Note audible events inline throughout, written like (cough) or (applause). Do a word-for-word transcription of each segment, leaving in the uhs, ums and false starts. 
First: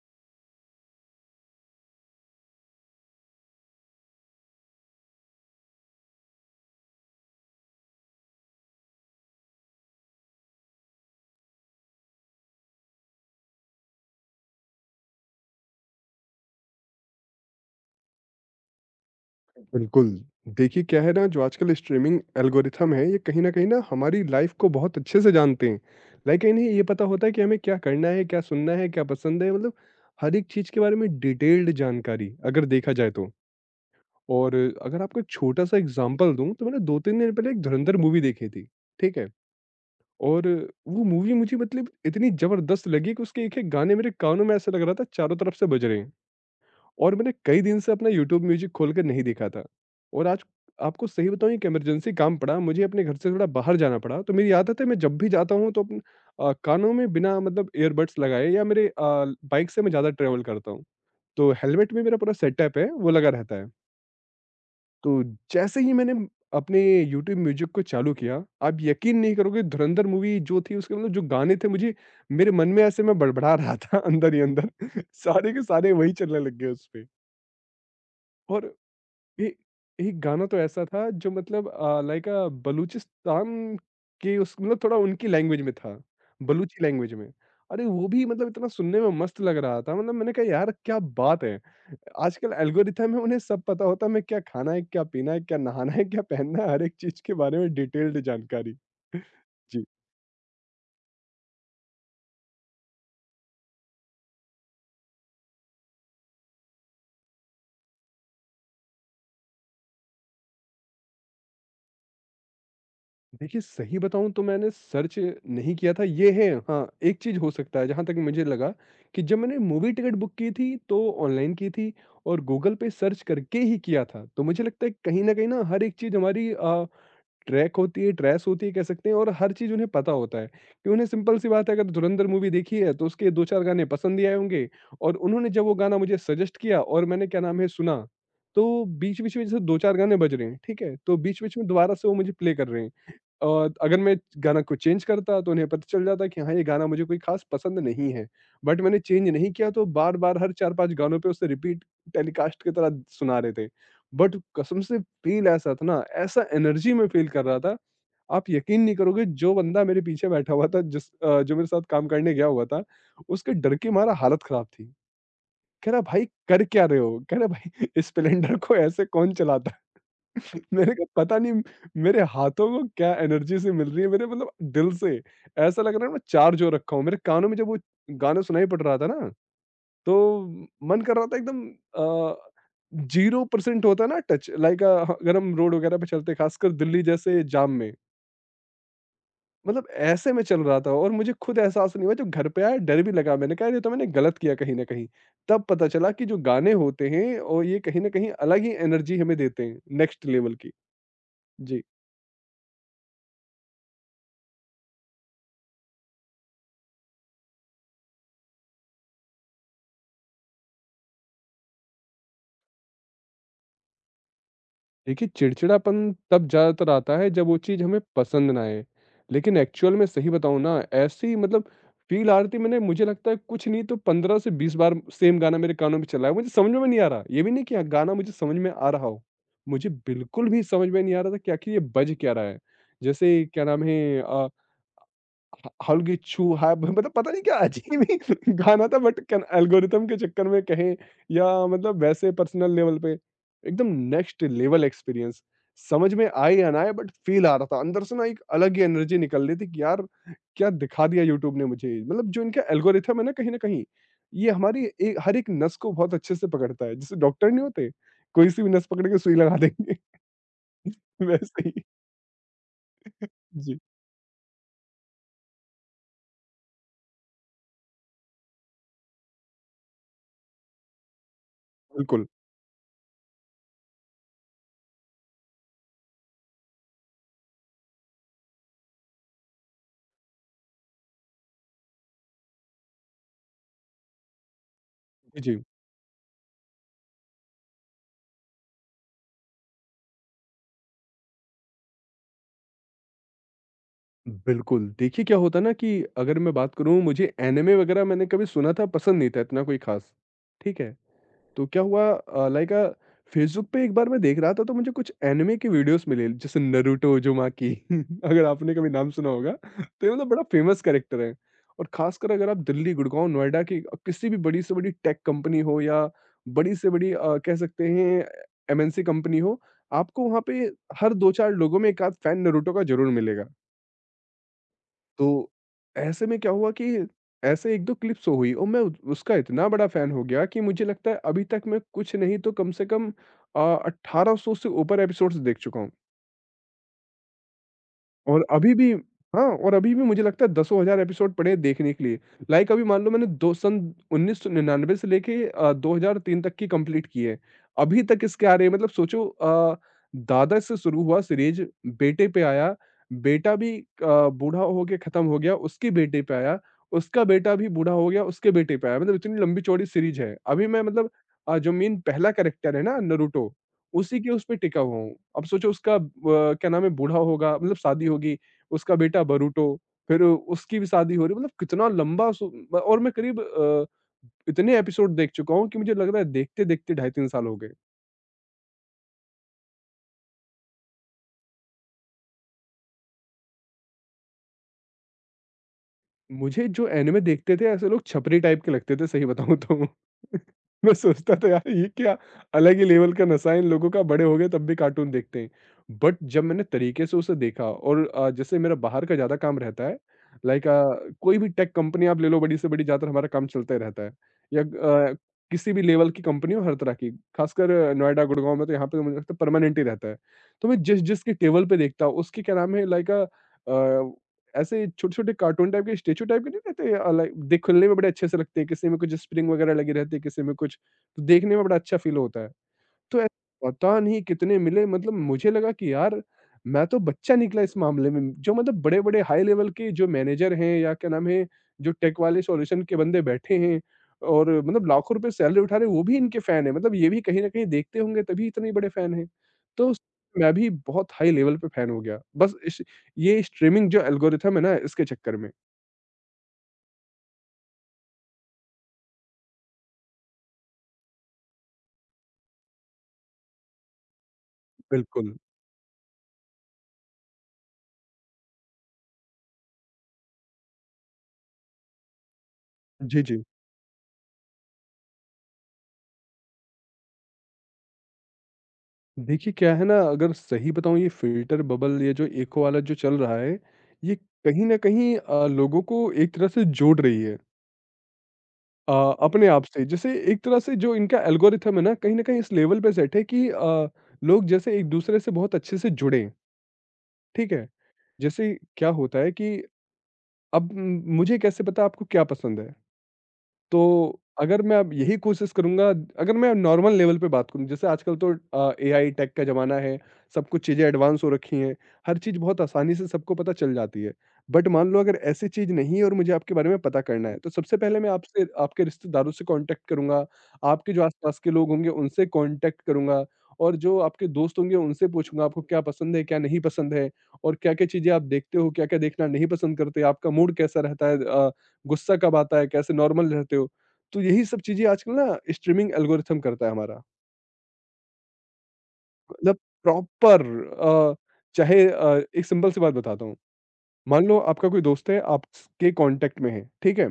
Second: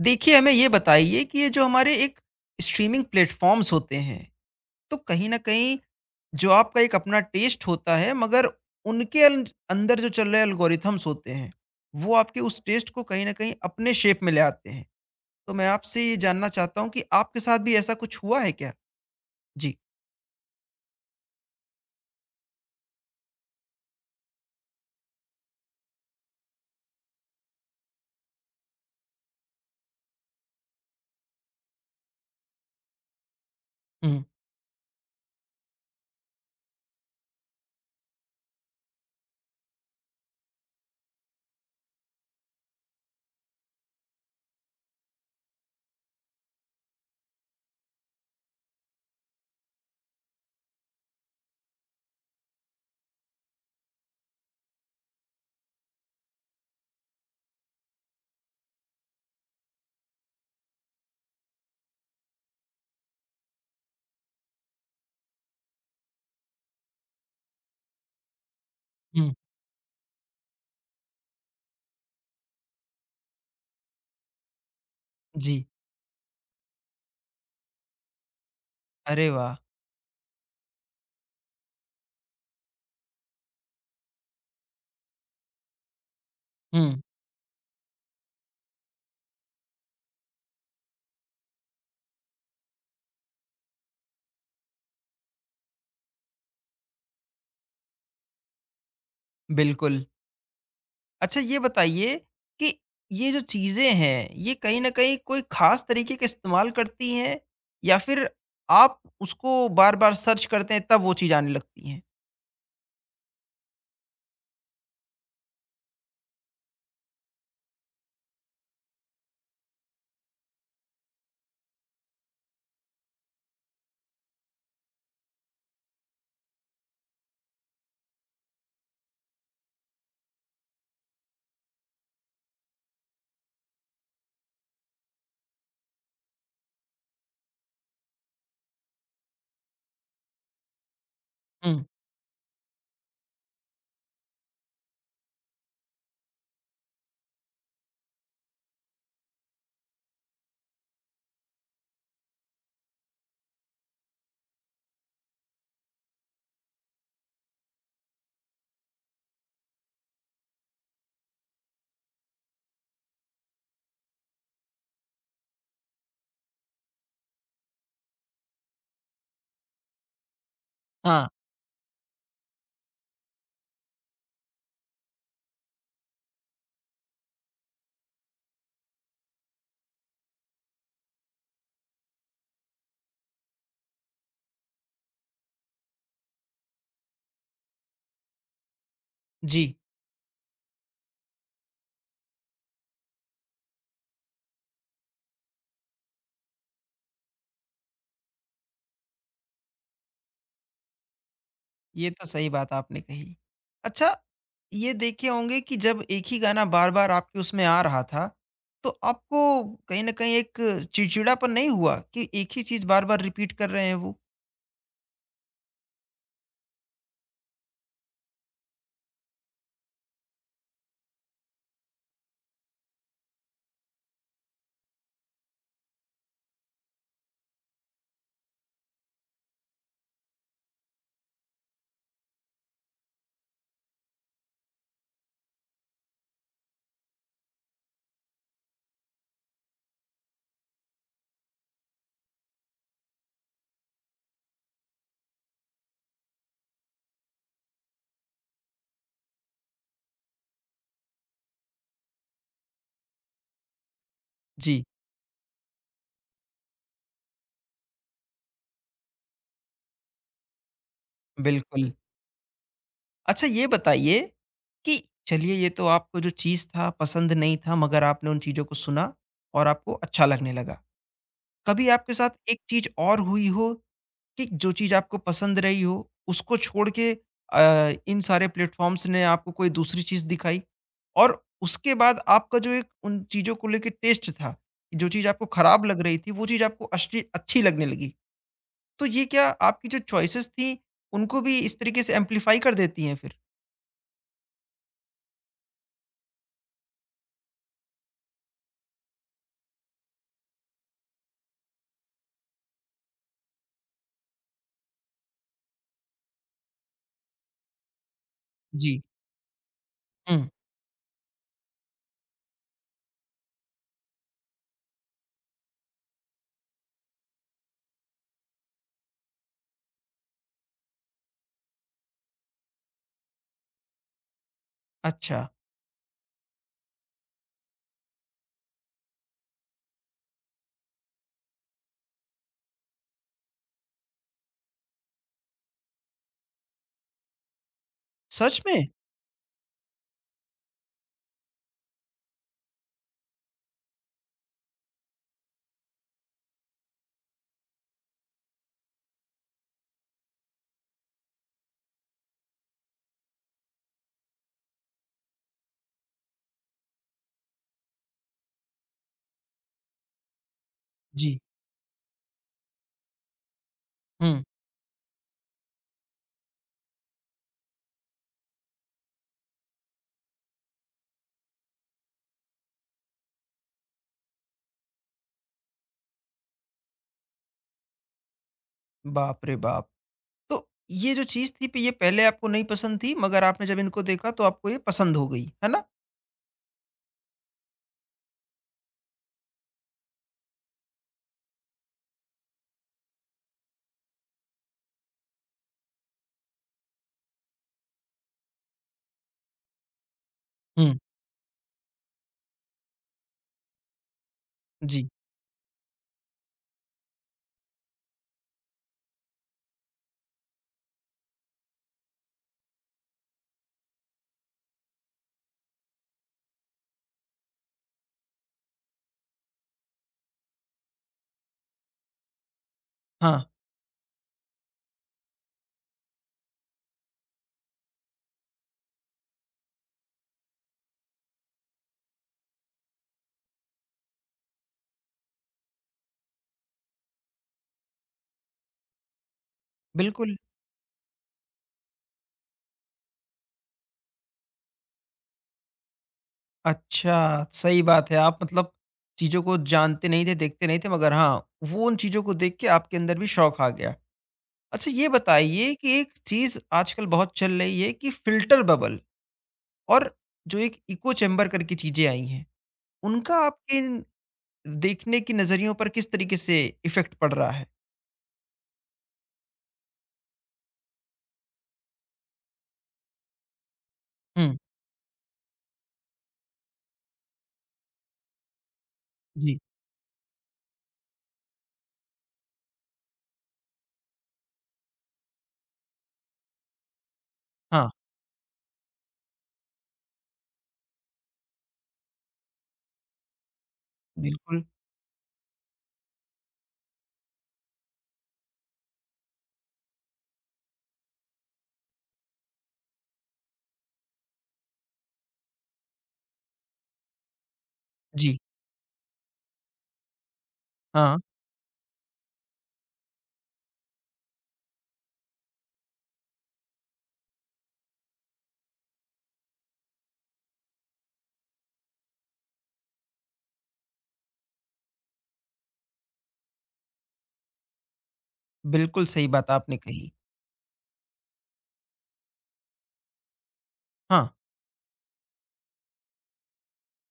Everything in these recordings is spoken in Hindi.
देखिए, हमें ये बताइए कि ये जो हमारे एक स्ट्रीमिंग प्लेटफ़ॉर्म्स होते हैं, तो कहीं न कहीं जो आपका एक अपना टेस्ट होता है मगर उनके अंज अंदर जो चल रहे एल्गोरिथम्स होते हैं, वो आपके उस टेस्ट को कहीं न कहीं अपने शेप में ले आते हैं। तो मैं आपसे ये जानना चाहता हूँ कि आपके साथ भी ऐसा कुछ हुआ है क्या? जी। बिल्कुल। देखिए, क्या है ना, जो आजकल स्ट्रीमिंग एल्गोरिथम है, ये कहीं न कहीं ना हमारी लाइफ़ को बहुत अच्छे से जानते हैं। लाइक इन्हें ये पता होता है कि हमें क्या करना है, क्या सुनना है, क्या पसंद है, मतलब हर एक चीज़ के बारे में डिटेल्ड जानकारी, अगर देखा जाए तो। हुँ, और अगर आपको छोटा-सा एग्ज़ाम्पल दूँ, तो मैंने दो तीन दिन पहले एक धुरंधर मूवी देखी थी। ठीक है? और वो मूवी मुझे मतलब इतनी ज़बरदस्त लगी कि उसके एक-एक गाने मेरे कानों में ऐसा लग रहा था, चारों तरफ से बज रहे हैं। और मैंने कई दिन से अपना यूट्यूब म्यूजिक खोल कर नहीं देखा था। और आज आपको सही बताऊं, एक इमरजेंसी काम पड़ा, मुझे अपने घर से थोड़ा बाहर जाना पड़ा। तो मेरी आदत है, मैं जब भी जाता हूँ तो अपने अ, कानों में बिना मतलब ईयरबड्स लगाए, या मेरे आ, बाइक से मैं ज़्यादा ट्रेवल करता हूँ, तो हेलमेट में मेरा पूरा सेटअप है, वो लगा रहता है। तो जैसे ही मैंने अपने यूट्यूब म्यूजिक को चालू किया, आप यकीन हुँ। नहीं करोगे, धुरंधर मूवी जो थी, उसके मतलब जो गाने थे, मुझे मेरे मन में ऐसे मैं बड़बड़ा रहा था (laughs) अंदर ही अंदर (laughs) सारे के जी। सारे वही चलने लग गए उस पे। और अरे ए वाह! एक गाना तो ऐसा था, जो मतलब अ, लाइक अ, बलूचिस्तान के, उस मतलब थोड़ा उनकी लैंग्वेज में था, बलूची हुँ, लैंग्वेज में। अरे! वो भी मतलब इतना सुनने में मस्त लग रहा था, मतलब मैंने कहा, यार क्या बात है। आजकल एल्गोरिथम है, उन्हें सब पता होता है, हमें क्या खाना है, क्या पीना है, क्या नहाना है, क्या पहनना है, हर एक चीज़ के बारे में डिटेल्ड जानकारी। जी। बिल्कुल। अच्छा, ये बताइए कि ये जो चीज़ें हैं, ये कहीं न कहीं कोई ख़ास तरीके का इस्तेमाल करती हैं या फिर आप उसको बार-बार सर्च करते हैं तब वो चीज़ आने लगती हैं? देखिए, सही बताऊँ तो मैंने सर्च नहीं किया था। ये है, हाँ, एक चीज़ हो सकता है जहाँ तक मुझे लगा, कि जब मैंने मूवी टिकट बुक की थी, तो ऑनलाइन की थी, और गूगल पे सर्च करके ही किया था। तो मुझे लगता है कहीं न कहीं ना हर एक चीज़ हमारी अ, ट्रैक होती है, ट्रेस होती है, कह सकते हैं। और हर चीज़ उन्हें पता होता है कि उन्हें सिंपल सी बात है, अगर धुरंधर मूवी देखी है, तो उसके दो चार गाने पसंद ही आए होंगे। और उन्होंने जब वो गाना मुझे सजेस्ट किया, और मैंने क्या नाम है सुना, तो बीच-बीच में जैसे दो चार गाने बज रहे हैं, ठीक है? तो बीच-बीच में हुँ, दोबारा से वो मुझे प्ले कर रहे हैं। और अगर मैं गाना को चेंज करता, तो उन्हें पता चल जाता कि हाँ, ये गाना मुझे कोई ख़ास पसंद नहीं है। बट मैंने चेंज नहीं किया, तो बार-बार हर चार पाँच गानों पे उसे रिपीट टेलीकास्ट की तरह सुना रहे थे। बट कसम से फ़ील ऐसा था ना, ऐसा एनर्जी में फ़ील कर रहा था। आप यकीन नहीं करोगे, जो बंदा मेरे पीछे बैठा हुआ था, जिस अ, जो मेरे साथ काम करने गया हुआ था, उसके डर के मारा हालत ख़राब थी। कह रहा, भाई कर क्या रहे हो? कह रहा, भाई (laughs) स्प्लेंडर को ऐसे कौन चलाता? (laughs) मैंने कहा हाँ। पता नहीं। मेरे हाथों को क्या एनर्जी सी मिल रही है, मेरे मतलब दिल से ऐसा लग रहा है मैं चार्ज हो रखा हूँ। मेरे कानों में जब वो गाना सुनाई पड़ रहा था ना, तो मन कर रहा था, एकदम जीरो परसेंट होता है ना टच, लाइक अगर हम रोड वगैरह पे चलते, खासकर दिल्ली जैसे जाम में, जी। मतलब ऐसे में चल रहा था। और मुझे खुद एहसास नहीं हुआ, जब घर पे आया डर भी लगा, मैंने कहा ये तो मैंने गलत किया कहीं ना कहीं। तब पता चला कि जो गाने होते हैं, और ये कहीं ना कहीं अलग ही एनर्जी हमें देते हैं, नेक्स्ट लेवल की। जी। ये तो सही बात आपने कही। अच्छा, ये देखे होंगे कि जब एक ही गाना बार-बार आपके उसमें आ रहा था, तो आपको कहीं न कहीं एक चिड़चिड़ापन नहीं हुआ कि एक ही चीज़ बार-बार रिपीट कर रहे हैं वो? देखिए, चिड़चिड़ापन तब ज़्यादातर आता है, जब वो चीज़ हमें पसंद ना आए। लेकिन एक्चुअल में सही बताऊँ ना, ऐसी मतलब फ़ील आ रही थी, मैंने मुझे लगता है कुछ नहीं तो पंद्रह से बीस बार सेम गाना मेरे कानों में चला है। मुझे समझ में नहीं आ रहा। ये भी नहीं कि हाँ, गाना मुझे समझ में आ रहा हो। मुझे बिल्कुल भी समझ में नहीं आ रहा था कि आखिर ये बज क्या रहा है। जैसे क्या नाम है, अ ह हल्गी छू है, मतलब पता नहीं क्या अजीब ही (laughs) गाना था। बट कन एल्गोरिथम के चक्कर में कहें, या मतलब वैसे पर्सनल लेवल पे, एकदम नेक्स्ट लेवल एक्सपीरियंस। समझ में आए या ना आए, बट फ़ील आ रहा था। अंदर से ना एक अलग ही एनर्जी निकल रही थी कि यार, क्या दिखा दिया यूट्यूब ने मुझे। मतलब जो इनका एल्गोरिथम है ना, कहीं न कहीं, ये जी, हमारी ए हर एक नस को बहुत अच्छे से पकड़ता है। जैसे डॉक्टर नहीं होते, कोई-सी भी नस पकड़ के सुई लगा देंगे, (laughs) वैसे ही। बिल्कुल। अच्छा, ये जी, बताइए कि चलिए ये तो आपको जो चीज़ था पसंद नहीं था मगर आपने उन चीज़ों को सुना और आपको अच्छा लगने लगा। कभी आपके बिल्कुल। साथ एक चीज़ और हुई हो कि जो चीज़ आपको पसंद रही हो उसको छोड़ के अ, इन सारे प्लेटफ़ॉर्म्स ने आपको कोई दूसरी चीज़ दिखाई? और उसके बाद आपका जो एक उन चीज़ों को लेके टेस्ट था, जो चीज़ जी, आपको जी। खराब लग रही थी वो चीज़ आपको अच्छी अच्छी लगने लगी। तो ये क्या आपकी जो चॉइसेस थी उनको भी इस तरीके से एम्प्लीफ़ाई कर देती हैं फिर? बिल्कुल, देखिए क्या होता है ना, कि अगर मैं बात करूँ, मुझे एनिमे वगैरह मैंने कभी सुना था, पसंद नहीं था इतना कोई ख़ास, ठीक है? तो क्या हुआ अ, लाइक अ, फेसबुक पे एक बार मैं देख रहा था, तो मुझे कुछ एनिमे की वीडियोज़ मिले, जैसे नारुतो उज़ुमाकी। (laughs) अगर आपने कभी जी। नाम सुना होगा, तो ये मतलब बड़ा हुँ। फ़ेमस कैरेक्टर है। और ख़ासकर अगर आप दिल्ली, गुड़गाँव, नोएडा की अ, किसी भी बड़ी से बड़ी टेक कंपनी हो, या बड़ी से बड़ी अ, कह सकते हैं एम एन सी कंपनी हो, आपको वहाँ पे हर दो चार लोगों में एक आध फ़ैन नारुतो का ज़रूर मिलेगा। तो अच्छा, ऐसे में क्या हुआ कि ऐसे एक दो क्लिप्स हुई, और मैं उस- उसका इतना बड़ा फ़ैन हो गया कि मुझे लगता है अभी तक मैं कुछ नहीं तो कम से कम अ, अठारह सौ से ऊपर एपिसोड्स देख चुका हूँ। और सच अभी में? भी, हाँ, और अभी भी मुझे लगता है दसों हज़ार एपिसोड पड़े हैं देखने के लिए। लाइक अभी मान लो, मैंने दो सन उन्नीस सौ निन्यानवे से लेके अ, दो हज़ार तीन तक की कंप्लीट की है। अभी तक इसके आ रहे हैं, मतलब सोचो, अ, दादा से शुरू हुआ सीरीज़, बेटे पे आया, बेटा भी अ, बूढ़ा हो के खत्म हो गया, उसके बेटे पे आया, उसका बेटा भी बूढ़ा हो गया, उसके बेटे पे आया, मतलब इतनी लंबी-चौड़ी सीरीज़ है। अभी मैं मतलब जी, अ, जो मेन पहला कैरेक्टर है ना, नारुतो, उसी के हुँ, उस पे टिका हुआ हूँ। अब सोचो उसका अ, क्या नाम है, बूढ़ा होगा, मतलब शादी होगी, उसका बेटा बरूटो, फिर उसकी भी शादी हो रही, मतलब कितना लंबा सो। और मैं करीब अ, इतने एपिसोड देख चुका हूँ कि मुझे लग रहा है देखते-देखते ढाई तीन साल हो गए। बाप रे बाप! तो ये जो चीज़ थी प ये पहले आपको नहीं पसंद थी मगर आपने जब इनको देखा तो आपको ये पसंद हो गई, है ना? मुझे जो एनिमे देखते थे, ऐसे लोग छपरी टाइप के लगते थे, सही बताऊँ तो। (laughs) मैं सोचता था यार, ये क्या अलग ही लेवल का नशा है इन लोगों का, बड़े हो गए तब भी कार्टून देखते हैं। बट जब मैंने तरीके से उसे देखा और अ, जैसे मेरा बाहर का ज़्यादा काम रहता है, लाइक हुँ। अ, कोई भी टेक कंपनी आप ले लो बड़ी से बड़ी, ज़्यादातर हमारा काम चलता ही रहता है। या जी, अ, किसी भी लेवल की कंपनी हो हर तरह की, खासकर अ, नोएडा, गुड़गाँव में तो यहाँ पे, तो मुझे लगता है परमानेंट ही रहता है। तो मैं जिस-जिस के टेबल पे देखता हूँ उसके क्या नाम है, लाइक अ अ, ऐसे छोटे-छोटे कार्टून टाइप के स्टैचू टाइप के नहीं रहते, अ, लाइक दिखने में बड़े अच्छे से लगते हैं, किसी में कुछ स्प्रिंग वगैरह लगे रहते हैं, किसी में कुछ, तो देखने में बड़ा अच्छा फ़ील होता है। तो ऐ हाँ, पता नहीं कितने मिले, मतलब मुझे लगा कि यार, मैं तो बच्चा निकला इस मामले में। जो मतलब बड़े-बड़े हाई लेवल के जो मैनेजर हैं, या क्या नाम है, जो टेक वाले सॉल्यूशन के बंदे बैठे हैं, और मतलब लाखों रुपए सैलरी उठा रहे हैं, वो भी इनके फैन हैं। मतलब ये भी कहीं न कहीं देखते होंगे, तभी इतने बड़े फैन हैं। तो स बिल्कुल। मैं भी बहुत हाई लेवल पे फैन हो गया। बस इस ये स्ट्रीमिंग जो एल्गोरिथम है ना, इसके चक्कर में। अच्छा, सही बात है आप मतलब चीज़ों को जानते नहीं थे, देखते नहीं थे मगर हाँ, वो उन चीज़ों को देख के आपके अंदर भी शौक आ गया। अच्छा, ये बिल्कुल। बताइए कि एक चीज़ आजकल बहुत चल रही है कि फ़िल्टर बबल और जो एक इको चैम्बर करके चीज़ें आई हैं, जी, उनका जी। आपके देखने के नज़रियों पर किस तरीके से इफ़ेक्ट पड़ रहा है। देखिए, क्या है ना, अगर सही बताऊँ, ये फ़िल्टर बबल, ये जो इको वाला जो चल रहा है, ये हुँ, कहीं न कहीं अ, लोगों को एक तरह से जोड़ रही है, अ, अपने जी, आप से। जैसे एक तरह से जो इनका एल्गोरिथम है ना, कहीं न कहीं इस लेवल पे सेट है कि अ, लोग जैसे एक-दूसरे से बहुत अच्छे से जुड़ें, ठीक है? हाँ, जैसे क्या होता है कि अब उम, मुझे कैसे पता आपको क्या पसंद है? तो बिल्कुल, अगर मैं अब यही कोशिश करूँगा अगर मैं नॉर्मल लेवल पे बात करूँ जैसे आजकल तो अ, एआई टेक का ज़माना है, सब कुछ चीज़ें एडवांस हो रखी हैं, हर चीज़ बहुत आसानी से सबको पता चल जाती है। बट मान लो अगर ऐसी चीज़ नहीं है और मुझे आपके बारे में पता करना है, तो सबसे पहले मैं जी, आपसे आपके रिश्तेदारों से कॉन्टैक्ट करूँगा, आपके जो हाँ, आस-पास के लोग होंगे उनसे कॉन्टैक्ट करूँगा और जो आपके दोस्त होंगे उनसे पूछूँगा आपको क्या पसंद है, क्या नहीं पसंद है और क्या-क्या चीज़ें आप देखते हो, क्या-क्या देखना नहीं पसंद करते, आपका मूड कैसा रहता है अ गुस्सा कब आता है, कैसे नॉर्मल रहते हो? तो यही सब चीज़ें आजकल ना स्ट्रीमिंग एल्गोरिथम करता है हमारा। बिल्कुल सही बात मतलब आपने कही। प्रॉपर अ, चाहे अ, एक सिंपल सी बात बताता हूँ। मान हाँ, लो आपका कोई दोस्त है, आपके कॉन्टैक्ट में है, ठीक है?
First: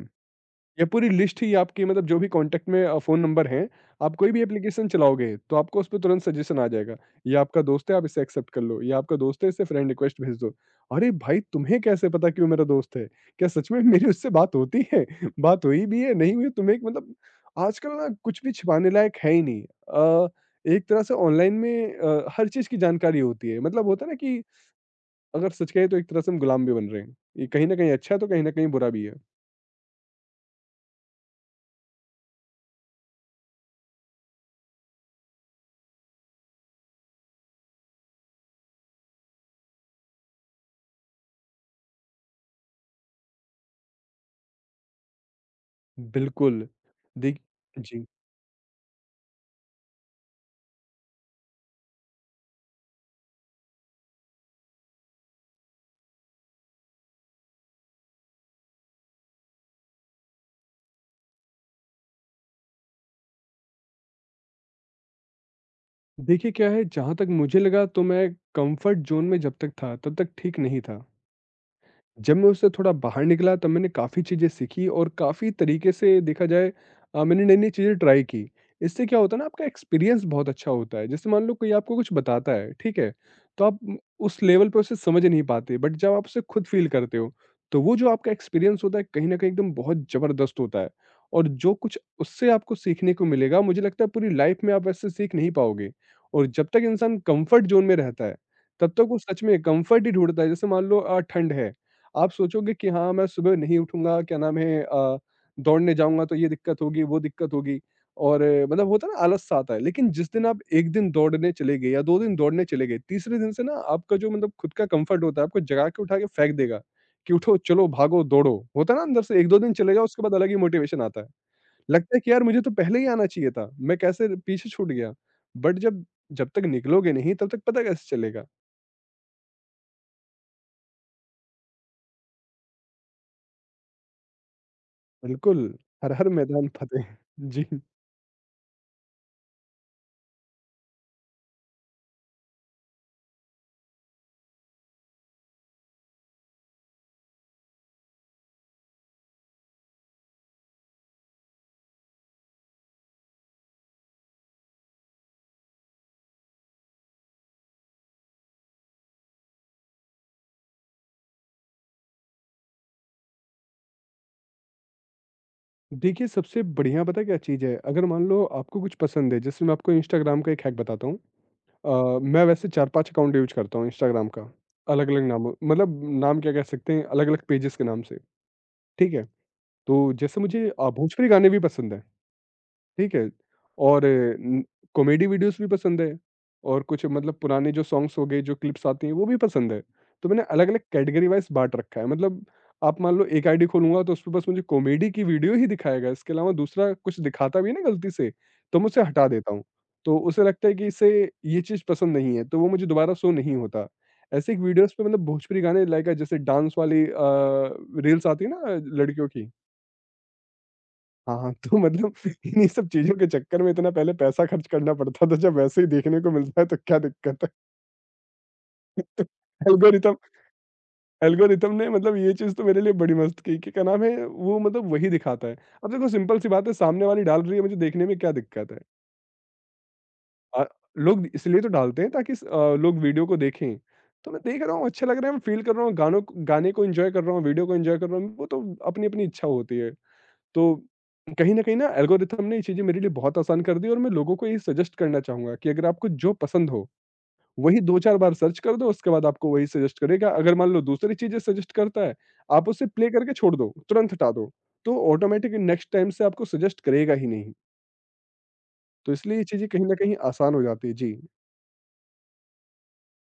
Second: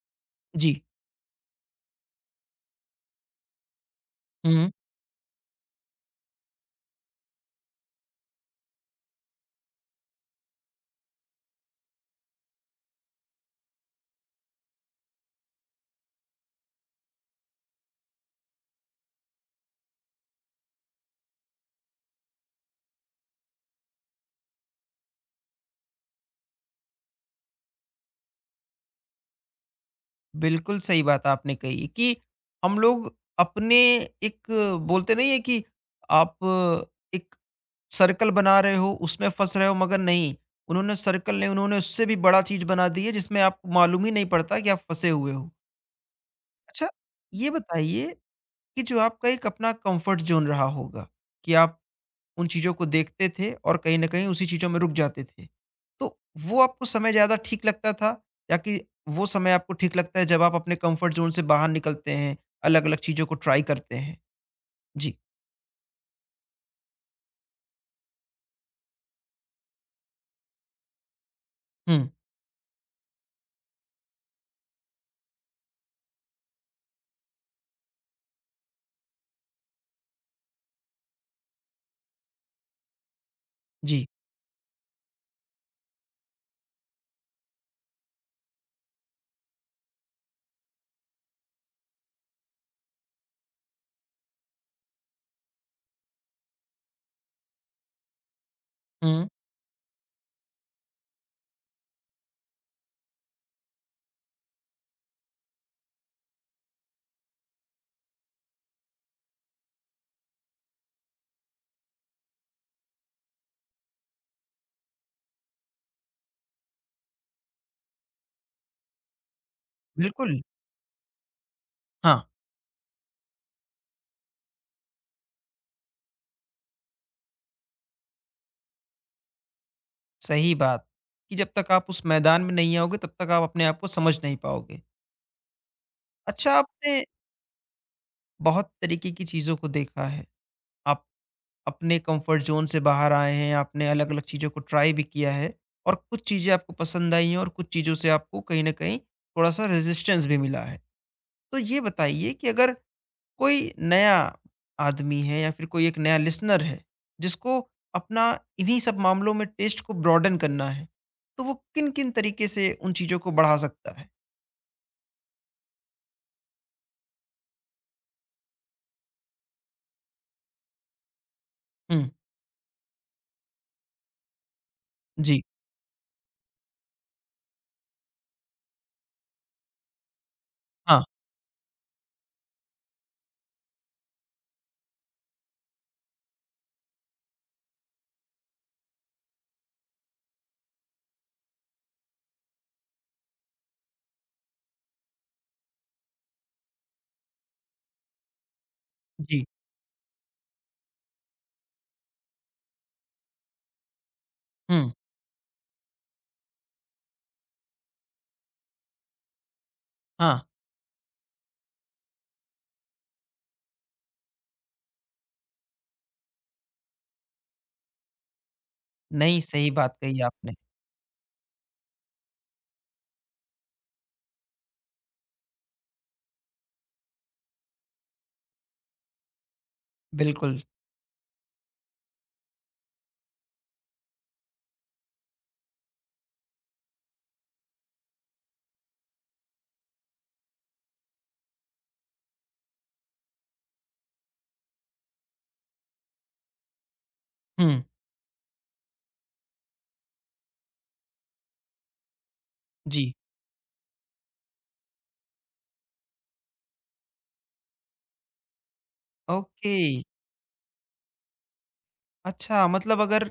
जी, ये पूरी लिस्ट ही आपकी मतलब जो भी कॉन्टैक्ट में अ, फ़ोन नंबर हैं, आप कोई भी हुँ, एप्लीकेशन चलाओगे, तो आपको उसपे तुरंत सजेशन आ जाएगा। ये आपका दोस्त है, आप इसे एक्सेप्ट कर लो। ये आपका दोस्त है, इसे फ्रेंड रिक्वेस्ट भेज दो। अरे भाई! तुम्हें कैसे पता कि वो मेरा दोस्त है? क्या सच में मेरी उससे बात होती है? (laughs) बात हुई भी है, नहीं हुई? तुम्हें मतलब आजकल ना कुछ भी छिपाने लायक है ही नहीं। अ, एक तरह से ऑनलाइन में अ, हर चीज़ की जानकारी होती है। मतलब होता है ना कि अगर सच कहें तो एक तरह से हम गुलाम भी बन रहे हैं। ये कहीं न कहीं अच्छा है, तो कहीं न कहीं बुरा भी है। बिल्कुल सही बात आपने कही कि हम लोग अपने एक बोलते नहीं है कि आप एक सर्कल बना रहे हो, उसमें फँस रहे हो मगर नहीं, उन्होंने सर्कल नहीं, उन्होंने उससे भी बड़ा चीज़ बना दी है जिसमें आपको मालूम ही नहीं पड़ता कि आप फँसे हुए हो। बिल्कुल। अच्छा, देख ये जी। बताइए कि जो आपका एक अपना कम्फ़र्ट ज़ोन रहा होगा कि आप उन चीज़ों को देखते थे और कहीं न कहीं उसी चीज़ों में रुक जाते थे। तो वो आपको समय ज़्यादा ठीक लगता था या कि वो समय आपको ठीक लगता है जब आप अपने कम्फ़र्ट ज़ोन से बाहर निकलते हैं, अलग-अलग चीज़ों को ट्राई करते हैं? जी। देखिए क्या है, जहाँ तक मुझे लगा तो मैं कम्फ़र्ट ज़ोन में जब तक था, तब तक ठीक नहीं था। हुँ, जब मैं उससे थोड़ा बाहर निकला तब मैंने काफ़ी चीज़ें सीखी और काफ़ी तरीके से देखा जाए अ, मैंने नई-नई चीज़ें ट्राई की। इससे क्या होता है ना आपका एक्सपीरियंस बहुत अच्छा होता है। जैसे मान लो कोई आपको कुछ बताता है, ठीक है? तो आप उम, जी। उस लेवल पे उसे समझ नहीं पाते बट जब आप उसे खुद फ़ील करते हो, तो वो जो आपका एक्सपीरियंस होता है कहीं न कहीं एकदम बहुत ज़बरदस्त होता है। और जो कुछ उससे आपको सीखने को मिलेगा मुझे लगता है पूरी लाइफ़ में आप वैसे सीख नहीं पाओगे। और जब तक इंसान कम्फ़र्ट ज़ोन में रहता है, तब तक वो हुँ। सच में कम्फ़र्ट ही ढूँढता है। जैसे मान लो अ, ठंड है। आप सोचोगे कि हाँ, मैं सुबह नहीं उठूँगा, क्या नाम है अ, दौड़ने जाऊँगा तो ये दिक्कत होगी, वो दिक्कत होगी और अ, मतलब होता है ना आलस सा आता है। लेकिन जिस दिन आप एक दिन दौड़ने चले गए या दो दिन दौड़ने चले गए, तीसरे दिन से ना आपका जो मतलब खुद का कम्फ़र्ट होता है, आपको जगा के उठा के फेंक देगा कि उठो, चलो, भागो, दौड़ो। होता है ना अंदर से एक दो दिन चले जाओ, उसके बाद बिल्कुल। अलग ही मोटिवेशन आता है। लगता है हाँ, कि यार मुझे तो पहले ही आना चाहिए था, मैं कैसे पीछे छूट गया। बट जब जब तक निकलोगे नहीं तब तक पता कैसे चलेगा। सही बात कि जब तक आप उस मैदान में नहीं आओगे तब तक आप अपने आप को समझ नहीं पाओगे। बिल्कुल, हर हर अच्छा, मैदान आपने फ़तेह। (laughs) जी। बहुत तरीके की चीज़ों को देखा है। आप अपने कंफर्ट जोन से बाहर आए हैं, आपने अलग-अलग चीज़ों को ट्राई भी किया है और कुछ चीज़ें आपको पसंद आई हैं और कुछ चीज़ों से आपको कहीं न कहीं थोड़ा-सा रेजिस्टेंस भी मिला है। तो ये बताइए कि अगर कोई नया आदमी है या फिर कोई एक नया लिसनर है, जिसको अपना इन्हीं सब मामलों में टेस्ट को ब्रॉडेन करना है, तो वो किन-किन तरीके से उन चीज़ों को बढ़ा सकता है? देखिए, सबसे बढ़िया पता है क्या चीज़ है? अगर मान लो आपको कुछ पसंद है, जैसे मैं आपको इंस्टाग्राम का एक हैक बताता हूँ। हुँ, अ, मैं वैसे चार पाँच अकाउंट यूज़ करता हूँ इंस्टाग्राम का, अलग-अलग जी, नामों मतलब नाम क्या कह सकते हैं अलग-अलग पेजेज़ के नाम से, ठीक है? तो जैसे मुझे अ, हाँ, भोजपुरी गाने भी पसंद हैं। ठीक है। और उम, कॉमेडी वीडियोज़ भी पसंद है और कुछ मतलब पुराने जो सॉन्ग्स हो गए, जो क्लिप्स आती हैं, वो भी पसंद है। तो मैंने अलग-अलग कैटेगरी वाइज़ बाँट रखा है। मतलब आप मान लो एक आईडी खोलूँगा तो उसपे बस मुझे कॉमेडी की वीडियो ही दिखाएगा, इसके अलावा दूसरा कुछ दिखाता भी है ना गलती से, तो मैं उसे हटा जी, देता हूँ। तो उसे लगता है कि इसे ये चीज़ पसंद नहीं है, तो वो मुझे दोबारा शो नहीं होता। ऐसे एक हुँ, वीडियोज़ पे मतलब भोजपुरी गाने लाइक जैसे डांस वाली अ, रील्स आती है ना लड़कियों की। हाँ। हाँ, हाँ। तो मतलब (laughs) इन्हीं सब चीज़ों के चक्कर में इतना पहले पैसा खर्च करना पड़ता था, जब वैसे ही देखने को मिलता है तो क्या दिक्कत है। (laughs) तो नहीं, सही बात एल्गोरिथम कही आपने। एल्गोरिथम ने मतलब ये चीज़ तो मेरे लिए बड़ी मस्त की कि क्या नाम है, वो मतलब वही दिखाता है। अब देखो सिंपल सी बात है सामने वाली डाल रही है, मुझे देखने में क्या दिक्कत है? बिल्कुल, अ, लोग इसलिए तो डालते हैं ताकि स अ, लोग वीडियो को देखें। तो मैं देख रहा हूँ, अच्छा लग रहा है, मैं फ़ील कर रहा हूँ, गानों क गाने को एन्जॉय कर रहा हूँ, वीडियो को एन्जॉय कर रहा हूँ, वो तो अपनी-अपनी इच्छा होती है। तो कहीं न कहीं ना एल्गोरिथम ने ये चीज़ें मेरे लिए बहुत आसान कर दी और मैं लोगों को ये सजेस्ट करना चाहूँगा कि अगर आपको जो पसंद हो, वही हुँ, दो चार बार सर्च कर दो, उसके बाद आपको वही सजेस्ट करेगा। अगर मान लो दूसरी चीज़ें सजेस्ट करता है, आप उसे प्ले जी, करके छोड़ दो, तुरंत हटा दो, तो ऑटोमैटिक नेक्स्ट टाइम से आपको सजेस्ट करेगा ही नहीं। तो इसलिए ये चीज़ें ओके। कहीं न कहीं आसान हो जाती है। जी, अच्छा, मतलब अगर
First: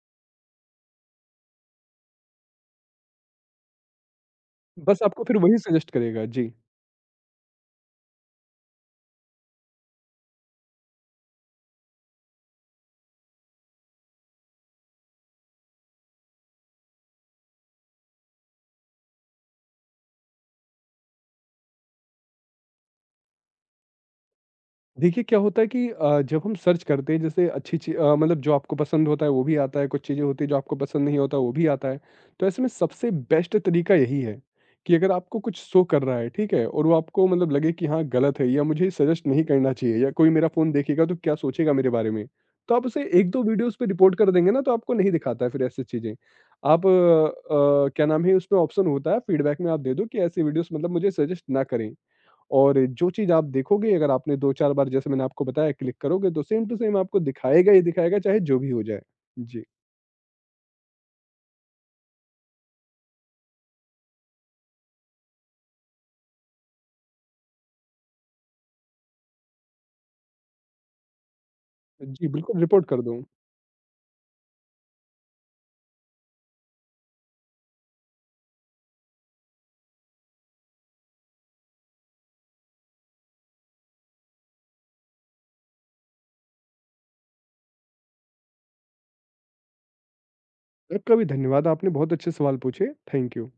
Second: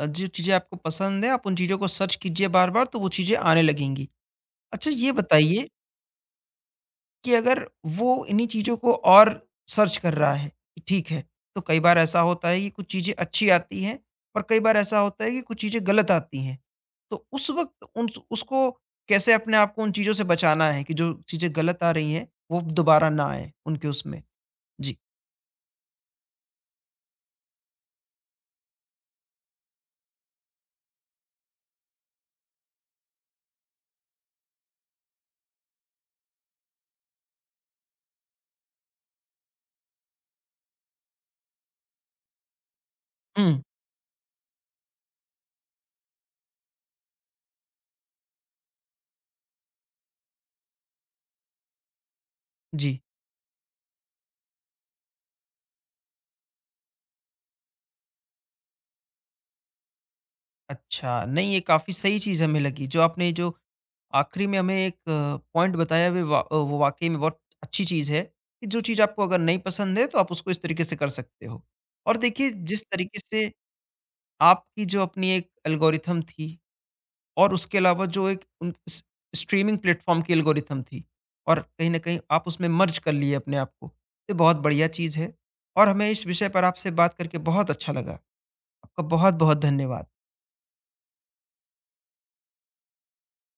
अ, जो चीज़ें आपको पसंद है, आप उन चीज़ों को सर्च कीजिए बार-बार तो वो चीज़ें आने लगेंगी। अच्छा, बस ये आपको फिर वही बताइए सजेस्ट करेगा। जी। कि अगर वो इन्हीं चीज़ों को और सर्च कर रहा है, ठीक है, तो कई बार ऐसा होता है कि कुछ चीज़ें अच्छी आती हैं और कई बार ऐसा होता है कि कुछ चीज़ें गलत आती हैं। तो उस वक़्त उन उसको कैसे अपने आप को उन चीज़ों से बचाना है कि जो चीज़ें गलत आ रही हैं, वो दोबारा ना आएँ उनके उसमें? जी। देखिए, क्या होता है कि अ, जब हम सर्च करते हैं जैसे अच्छी ची अ, मतलब जो आपको पसंद होता है वो भी आता है, कुछ चीज़ें होती हैं जो आपको पसंद नहीं होता वो भी आता है। तो ऐसे में सबसे बेस्ट तरीका यही है कि अगर आपको कुछ शो कर रहा है, ठीक है? और वो आपको मतलब लगे कि हाँ, गलत है या मुझे सजेस्ट नहीं करना चाहिए या कोई मेरा फ़ोन देखेगा तो क्या सोचेगा मेरे बारे में? तो आप उसे एक दो हुँ। वीडियोज़ पे रिपोर्ट कर देंगे ना तो आपको नहीं दिखाता है फिर ऐसी चीज़ें। आप अ, अ, क्या नाम है उसमें ऑप्शन होता है फीडबैक में आप दे दो कि ऐसी वीडियोज़ मतलब मुझे सजेस्ट ना करें। और जी। जो चीज़ आप देखोगे अगर आपने दो चार बार जैसे मैंने आपको बताया क्लिक करोगे तो सेम टू सेम आपको दिखाएगा ही दिखाएगा चाहे जो भी हो जाए। जी। अच्छा, नहीं ये काफ़ी सही चीज़ हमें लगी, जो आपने जो आखिरी में हमें एक पॉइंट बताया वे वा वो वाक़ई में बहुत अच्छी चीज़ है, कि जो चीज़ आपको अगर नहीं पसंद है तो आप उसको इस तरीके से कर सकते हो। और जी, देखिए, बिल्कुल जिस रिपोर्ट कर तरीके दूँ। से आपकी जो अपनी एक एल्गोरिथम थी और उसके अलावा जो एक उन स स्ट्रीमिंग प्लेटफ़ॉर्म की एल्गोरिथम थी और कहीं न कहीं आप उसमें मर्ज कर लिए अपने आप को, ये बहुत बढ़िया चीज़ है और हमें इस विषय पर आपसे बात करके बहुत अच्छा लगा। आपका बहुत-बहुत धन्यवाद। आपका भी धन्यवाद, आपने बहुत अच्छे सवाल पूछे। Thank you.